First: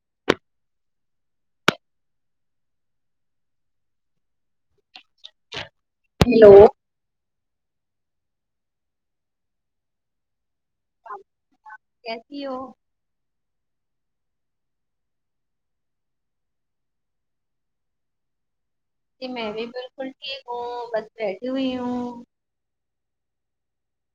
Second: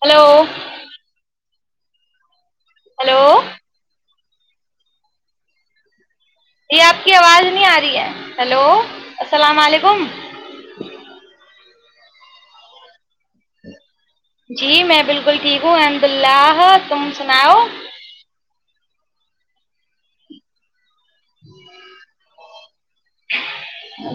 hello hello hello یہ آپ کی آواز آ رہی ہے ہیلو السلام علیکم کیسی ہو جی میں بالکل ٹھیک ہوں الحمد اللہ تمم سناؤ ج میں بھی بالکل ٹھیک ہوں بیٹھی ہوئی ہوں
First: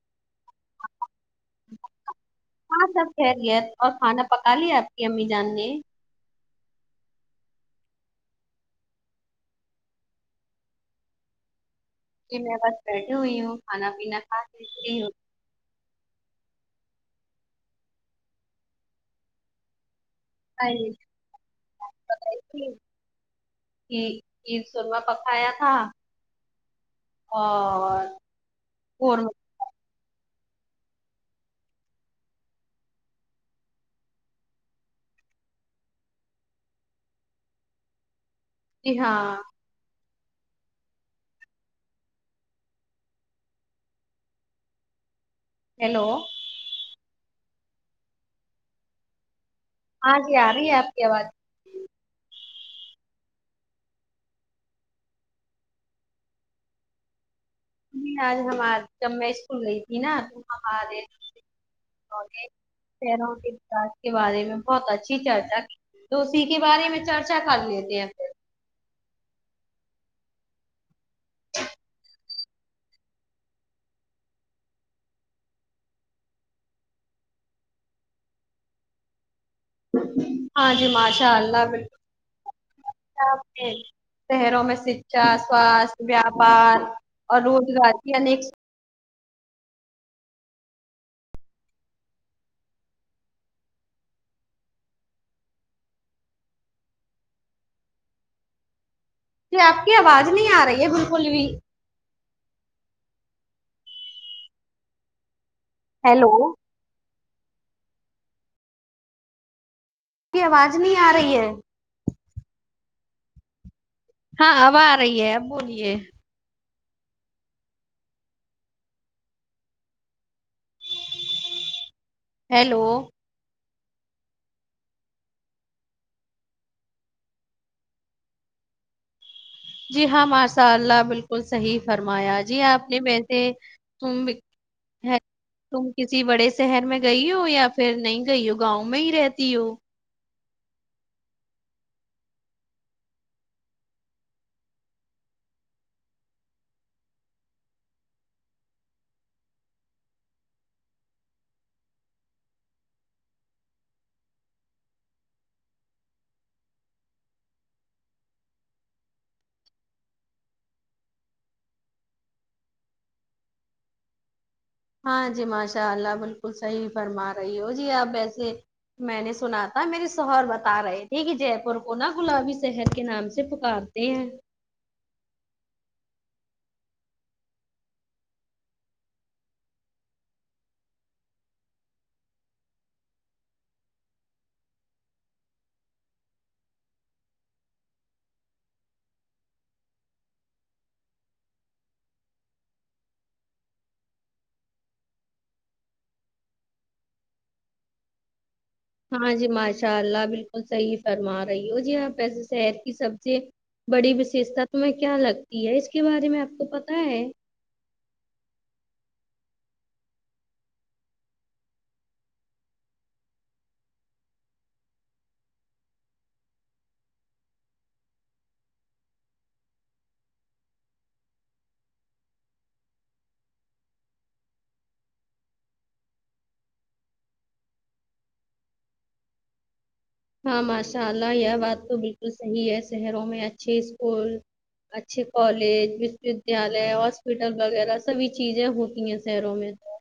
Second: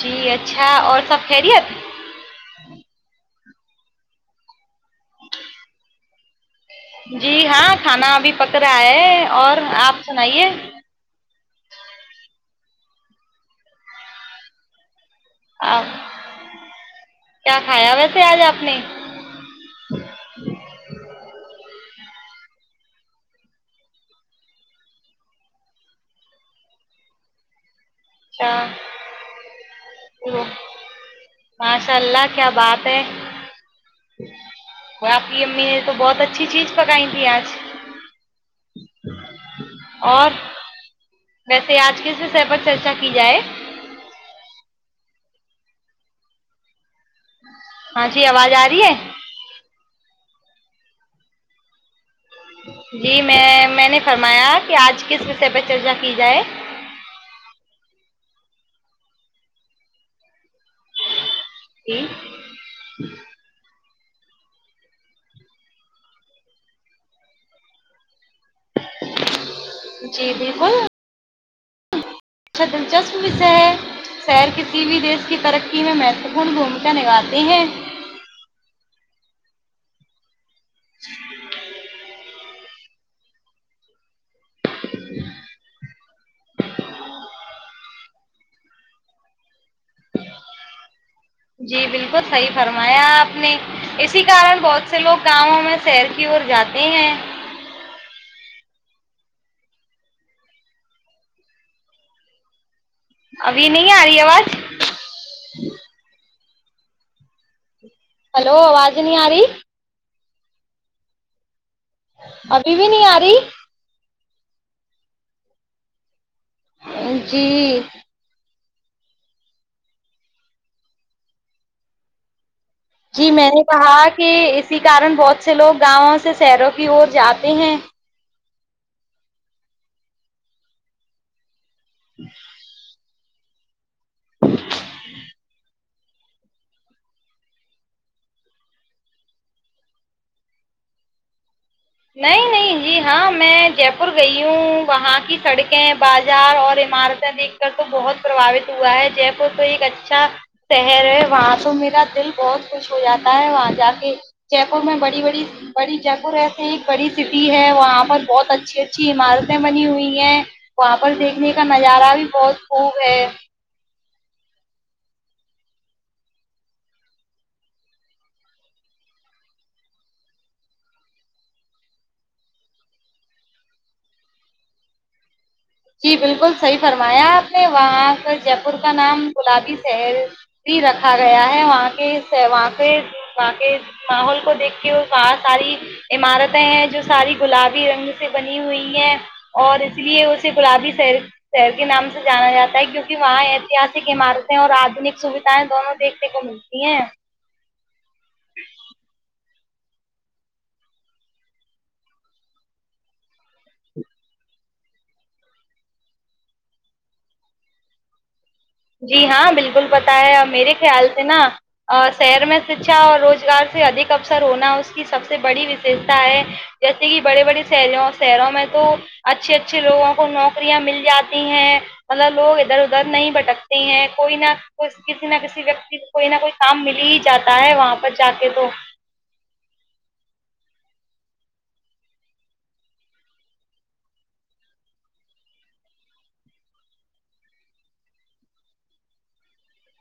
جی اچھا اچھا اور سب خیریت ہاں سب کہہرییا اور کھانا پکا لیا آپ کی امی جان نے جی ہاں کھانا ابھی پک رہا ہے اور آپ سنائیے کہ میں بس بیٹھی ہوئی ہوں کھانا پینا کھا بیتی رہی ہوں آ کیا کھایا ویسے آج آپ نے ع عید سرمہ پکایا تھا اور [inaudible] قورمہ ماشاء اللہ کیا بات ہے آپ کی امی نے تو بہت اچھی چیز پکائی تھی آج جی ہاں [inaudible] ویسے آج کس وشے پر چرچا کی جائے ہیلو ہاں جی آواز آ رہی ہے ہاں جی آ رہی ہے آپ کی آواز جی میں میں نے فرمایا کہ آج کس وشے پہ چرچا کی جائے ج آج ہم آج جب میں اسکول رہی تھی نا جی [inaudible] کے بارے میں بہت اچھی چرچا تو اسی کے بارے میں چرچا کر لیتے ہیں پھر جی بالکل اچھا دلچسپ وشے ہے شہر کسی بھی دیش کی ترقی میں مہتوپورن بھومکا نبھاتے ہیں ہاں جی ماشاء اللہ بالکل شہروں میں شکھا سواستھ ویاپار اور روزگار کی انیک جی بالکل صحی فرمایا آپ نے اسی کارن بہت سے لوگ کاموں میں شہر کی اور جاتے ہیں جو آپ کی آواز نہیں آ رہی ہے بالکل بھی ابھی نہیں آ رہی آواز ہیلو ہلو آواز نہیں آ رہی اس کی آواز نہیں آ رہی ہے ابھی بھی نہیں آ رہی ہاں اب آ رہی ہے اب بولیے جی ہیلو جی میں نے کہا کہ اسی کارن بہت سے لوگ گاؤں سے شہروں کی اور جاتے ہیں جی ہاں ماشاء اللہ بالکل صحیح فرمایا جی آپ نے ا [inaudible] ت بھی کسی بڑے شہر میں گئی ہو یا پھر نہیں گئی ہو گاؤں میں ہی رہتی ہو نہیں نہیں جی ہاں میں جے پور گئی ہوں وہاں کی سڑکیں بازار اور عمارتیں دیکھ کر تو بہت پرباوت ہوا ہے جے پور تو ایک اچھا شہر ہے وہاں تو میرا دل بہت خوش ہو جاتا ہے وہاں جا کے جے پور میں بڑی بڑی بڑی جے پور ہے ایک بڑی سٹی ہے وہاں پر بہت اچھی اچھی عمارتیں بنی ہوئی ہیں وہاں پر دیکھنے کا نظارہ بھی بہت خوب ہے ہاں جی ماشاء اللہ بالکل صحیح فرما رہی ہو جی آپ ویسے میں نے سنا تھا میری سوہر بتا رہے تھے کہ جے پور کو نا گلابی شہر کے نام سے پکارتے ہیں جی بالکل صحیح فرمایا آپ نے وہاں کا جے پور کا نام گلابی شہر بھی رکھا گیا ہے وہاں کے وہاں پہ وہ کے ماحول کو دیکھ کے ب ساری عمارتیں ہیں جو ساری گلابی رنگ سے بنی ہوئی ہیں اور اس لیے اس گلابی شر شہر کے نام سے جانا جاتا ہے کیونکہ وہاں ایتہاسک عمارتیں اور آدنک سوھائیں دونوں دیکھنے کو ملتی ہیں ہاں جی ماشاء اللہ بالکل صحیح فرما رہی ہو جی آپ ایسے شہر کی سب سے بڑی وششتا تہیں کیا لگتی ہے اس کے بارے میں آپ کو پتا ہے جی ہاں بالکل پت ہے میرے خیال سے نا شہر میں شکھا اور روزگار سے ادھک اوسر ہونا اس کی سب سے بڑی وششتا ہے جیسے کہ بڑے بڑے ش شہروں میں تو اچھے اچھے لوگوں کو نوکریاں مل جاتی ہیں مطلب لوگ ادھر ادھر نہیں بھٹکتے کوئی نہ کسی نہ کسی ویکتی کو کوئی نہ کوئی کام مل ہی جاتا ہے وہاں پر جا کے تو ہاں ماشاء اللہ یہ بات تو بالکل صحیح ہے شہروں میں اچھے اسکول اچھے کالج وشو ودیالیہ ہاسپٹل وغیرہ سبھی چیزیں ہوتی ہیں شہروں میں تو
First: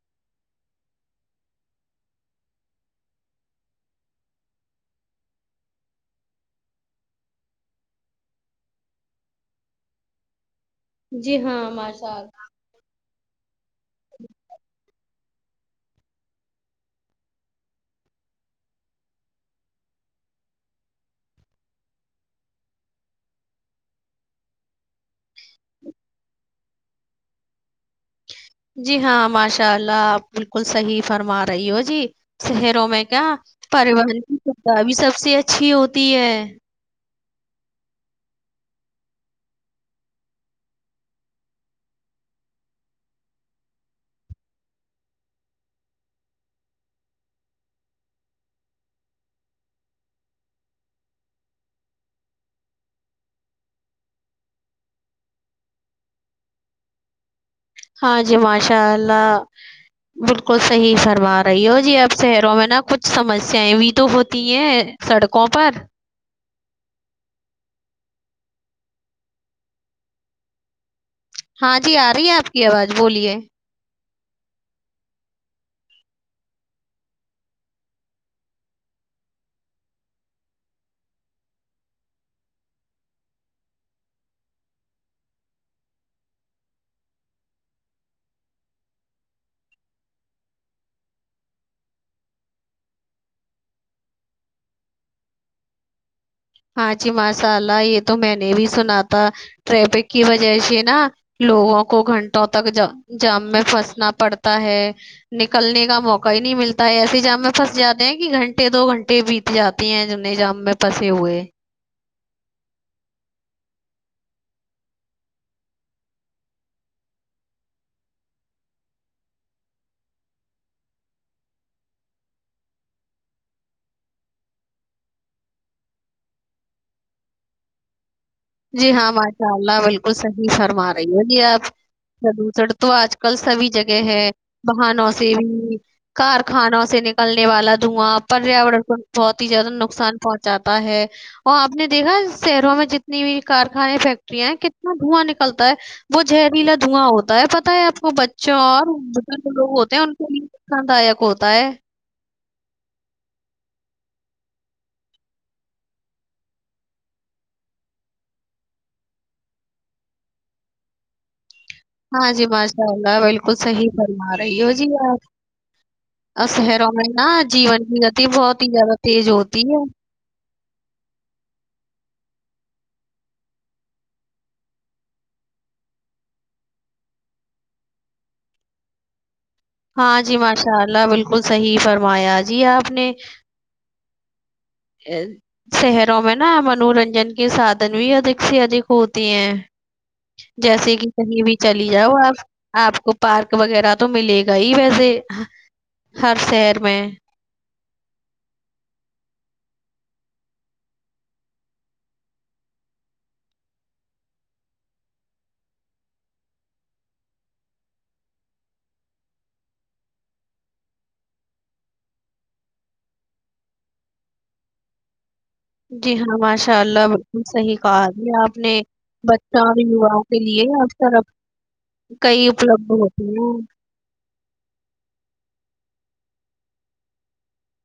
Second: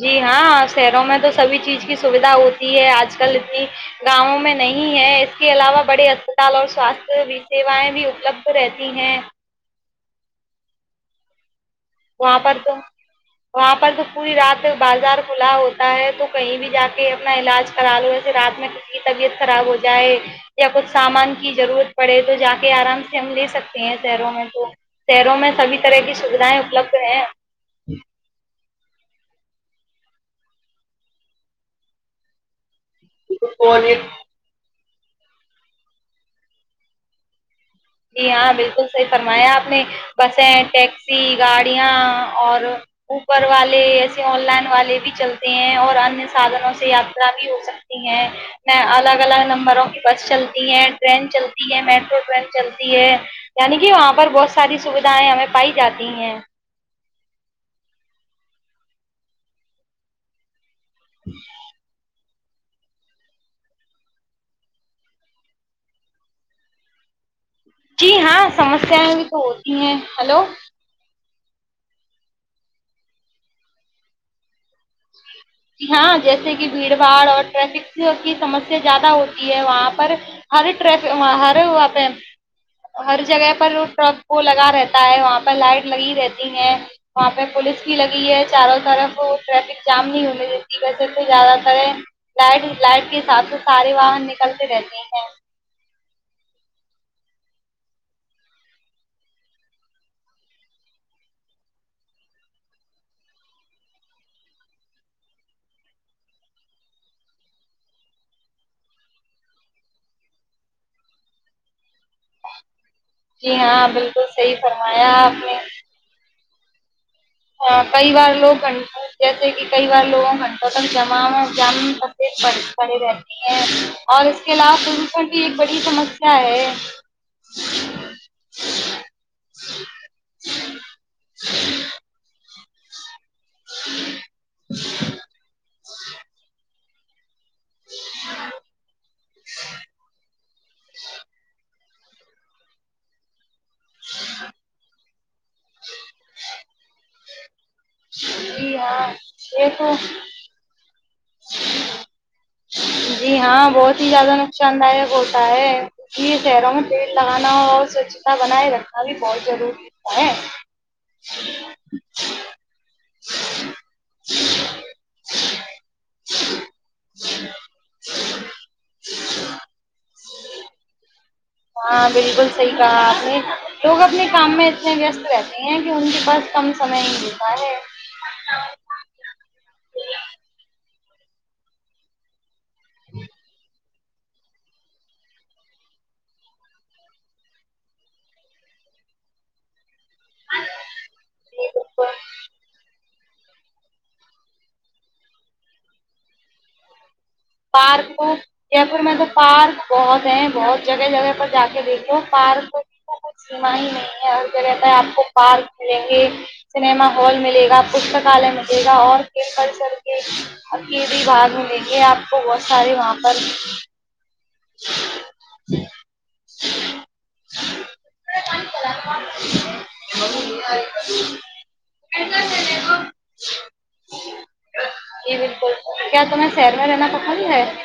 جی ہاں شہروں میں تو سبھی چیز کی سویدھا ہوتی ہے آج کل اتنی گاؤوں میں نہیں ہے اس کے علاوہ بڑے اسپتال اور سواستھ سیوائیں بھی اپلبھ رہتی ہیں جی ہاں سا سال وہاں پر تو وہاں پر تو پوری رات بازار کھلا ہوتا ہے تو کہیں بھی جا کے اپنا علاج کرا لو جسے رات میں ک کی طبیعت خراب ہو جائے یا کچھ سامان کی ضرورت پڑے تو جا کے آرام سے ہم لے سکتے ہیں شہروں میں تو شہروں میں سھی طرح کی سیدھائیں اپلبھ رہ ہیں جی ہاں ماشاء اللہ آپ بالکل صحیح فرما رہی ہو جی صر میں کیا فون ایک پریوار بھی سب سے اچھی ہوتی ہے جی ہاں بالکل صحیح فرمایا آپ نے بسیں ٹیکسی گاڑیاں اور اوپر والے ایسے آن لائن والے بھی چلتے ہیں اور انیہ سادھنوں سے یاترا بھی ہو سکتی ہیں میں الگ الگ نمبروں کی بس چلتی ہیں ٹرین چلتی ہے میٹرو ٹرین چل یعنی کہ وہاں پر بہت ساری سویدھیں ہمیں پائی جاتی ہیں ہاں جی ماشاء اللہ بالکل صحیح فرما رہی ہو جی آپ شہروں میں نا کچھ سمسیایں بھی تو ہوتی ہیں سڑکوں پر جی ہاں سمسیایں بھی تو ہوتی ہیں ہلو ہاں جی آ رہی ہے آپ کی آواز بولیے ہاں جیسے کہ بھیڑ بھاڑ اور ٹریفک کی سمسیا زیادہ ہوتی ہے وہاں پر ہرٹ ہر وہاں پہ ہر جگہ پر ٹرک وہ لگا رہتا ہے وہاں پہ لائٹ لگی رہتی ہے وہاں پہ پولیس بھی لگی ہے چاروں طرف ٹریفک جام نہیں ہو ویسے تو زیادہ تر لائٹ لائٹ کے حساب سے سارے واہن نکلتے رہتے ہیں ہاں جی ماشاء اللہ یہ تو میں نے بھی سنا تھا ٹریفک کی وجہ سے نا لوگوں کو گھنٹوں تک جام میں پھنسنا پڑتا ہے نکلنے کا موقع ہی نہیں ملتا ہے ایسے جام میں پھنس جاتے ہیں کہ گھنٹے دو گھنٹے بیت جاتے ہیں جنے جام میں پھسے ہوئے جی ہاں بالکل صحی فرمایا آپ نے کئی بار لوگ گھنٹ جیسے کہ کئی بار لوگوں گھنٹوں تک جما جام پڑے رہتی ہیں اور اس کے علاوہ پردوشن بھی ایک بڑی سمسیا ہے [unintelligible] جی ہاں ماشاء اللہ بالکل صحی فرما رہی ہو جی آپ سدوسڑ تو آج [unintelligible] کل سبھی جگہ ہے بہنوں سے بھی کارخانوں سے [unintelligible] سے نکلنے [unintelligible] والا دھواں پریاورن کو بہت ہی زیادہ نقصان پہنچاتا ہے وہاں [unintelligible] نے دیکھا شہروں میں جتنا [unintelligible] نہیں [unintelligible] کارخانے فیکٹریاں کتنا دھواں نکلتا ہے وہ زہریلا دھواں ہوتا ہے [unintelligible] د پہ [unintelligible] ہوتا ہے آ کو بچوں جی ہاں اورد جو یہ لوگ تو ہوتے ہیں ان کے لیے سکھ داک ہوتا ہے [unintelligible] جی ہاں بہت ہی زیادہ نقصان دائک ہوتا ہے کیونکہ یہ شہروں میں پیڑ لگانا اور سوچھتا بنائے رکھنا بھی بہت ضروریتا ہے [unintelligible] ہاں جی بس [unintelligible] انشاء اللہ بالکل صحیح فرما رہی ہو جی یار شہروں میں نا جیون کی گتی بہت ہی زیادہ تیز ہوتی ہے [unintelligible] ہاں بالکل صحیح کہا آپ نے لوگ اپنے کام میں اتنے ویست رہتے ہیں کہ ان کے پاس کم سمے ہی ملتا ہے ہاں جی ماشاء اللہ بالکلح فرمایا [unintelligible] جی آپ نے [unintelligible] شہروں میں نا منورنجن کے سادھن بھی ادھک سے ادھک ہوتے ہیں جیسے کہ کہیں بھی جی چلی جاؤ بالکل آپ آپ کو پارک وغیرہ تو ملے گا ہی ویسے ہر شہر میں پارک جے پور میں تو پارک بہت ہے بہت جگہ جگہ پر جا کے دیکھ لو پارک کچھ سیم ہی نہیں ہے ہر جگہتا آپ کو پارک ملیں گے سنیما ہال ملے گا پستکالیہ ملے گا اور کلسر کے کی بھی بھاگ ملیں گے آپ [unintelligible] تو بہت سارے وہاں پر [unintelligible] جی ہاں ماشاء اللہ بالکل صحیح کہا ہے آپ نے بچوں اور یواؤں کے لیے آ طرف کئی اپلبد ہوتے ہیں جی بالکل کیا تمہیں شہر میں جینا [unintelligible] ان ہے [unintelligible]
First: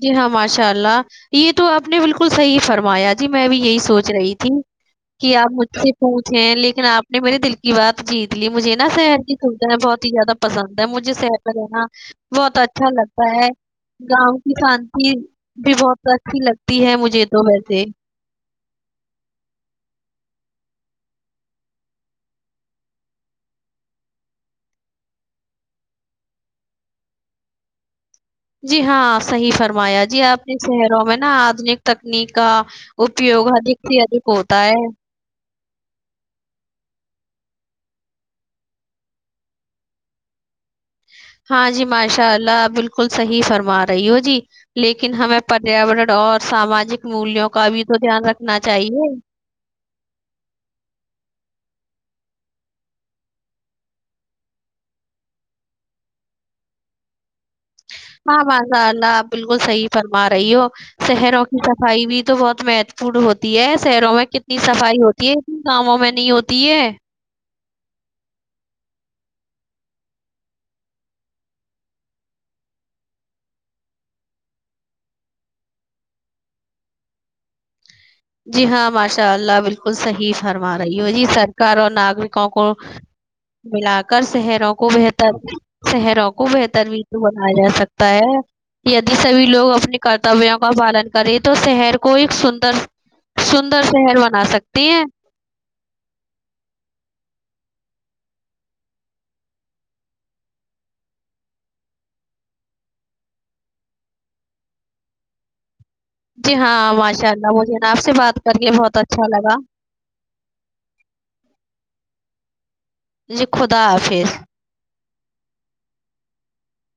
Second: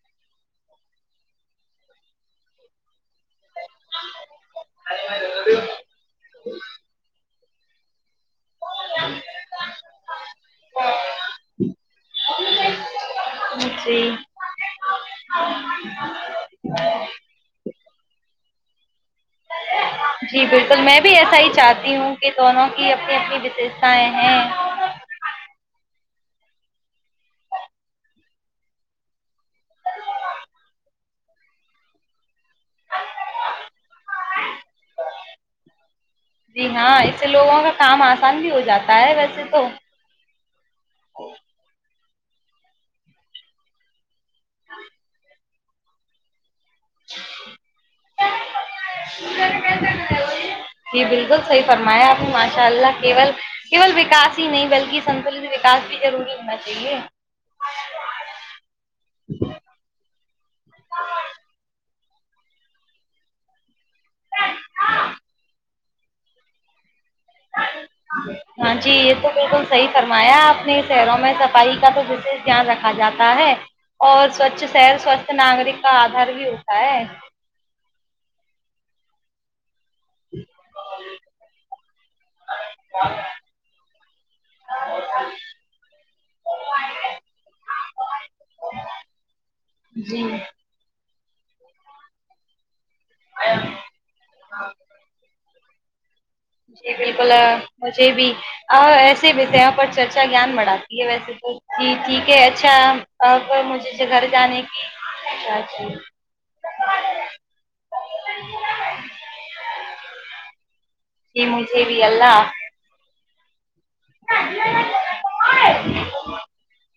جی ہاں ماشاء اللہ یہ تو آپ نے بالکل صحیح فرمایا جی میں بھی یہی سوچ رہی تھی کہ آپ مجھ سے پوچھیں لیکن آپ نے میرے دل [unintelligible] کی بات [unintelligible] جی دلی مجھے نا شہر کی سوھا بہت ہی زیادہ پسند ہے مجھے شہر میں رہنا بہت اچھا لگتا ہے جی گاؤں [unintelligible] شانتی بھی بہت اچھی لگتی ہے مجھے تو ویسے [unintelligible] جی بالکل میں بھی ایسا ہی چاہتی ہوں کہ دونوں کی اپنی اپنی وشیشتاائیں ہیں [unintelligible] جی ہاں صحیح فرمایا جی آنے شہروں میں نا آدنک تکنیک کا اپیوگ ادھک سے ادھک ہوتا ہے [unintelligible] جی ہاں اس سے لوگوں کا کام آسان بھی ہو جاتا ہے ویسے تو ہاں جی ماشاء اللہ بالکل صحیح فرما رہی ہو جی لیکن ہمیں پریاورن اور ساماجک مولوں کا بھی تو دھیان رکھنا چاہیے [unintelligible] جی بالکل صحیح فرمایا آپ ماشاء اللہول کیول وکاس ہی نہیں بلکہ سنتلن وکاس بھی ضروری ہونا چاہیے [unintelligible] ہاں مضا اللہ آپ بالکل صحیح فرما رہی ہو شہروں کی صفائی بھی تو بہت مہتوپورن ہوتی ہے شہروں میں کتنی صفائی ہوتی ہے اتنی گاؤوں میں نہیں ہوتی ہے [unintelligible] ہاں جی یہ تو بالکل صحی فرمایا آ اپنے شہروں میں صفائی کا تو وشش دھیان رکھا جاتا ہے اور سوچھ شہر سوچھ ناگرک کا آدار بھی ہوتا ہے [unintelligible] جی ہاں ماشاء اللہ بالکل صحیح فرما رہی ہو جی سرکار اور ناگرکوں کو ملا کر شہروں کو بہتر شہروں کو بہتر مو بنایا جا سکتا ہے د سبھی لوگ اپنے جی کرتبیوں کا پالن [unintelligible] کرے تو شہر کو ایک سندر [unintelligible] سندر شہر بنا سکتی ہیں [unintelligible] جی بالکل مجھے بھی ایسے بھیسے یہاں پر چرچا گان بڑھاتی ہے ویسے تو جی ٹھیک ہے اچھا مجھے گھر جانے کی ا جی [unintelligible] جی ہاں ماشاء اللہ مجھے نا آپ سے بات کرے بہت اچھا لگا ج مھے بھی اللہ [unintelligible] لکھو [unintelligible] تا پھر [unintelligible] [inaudible]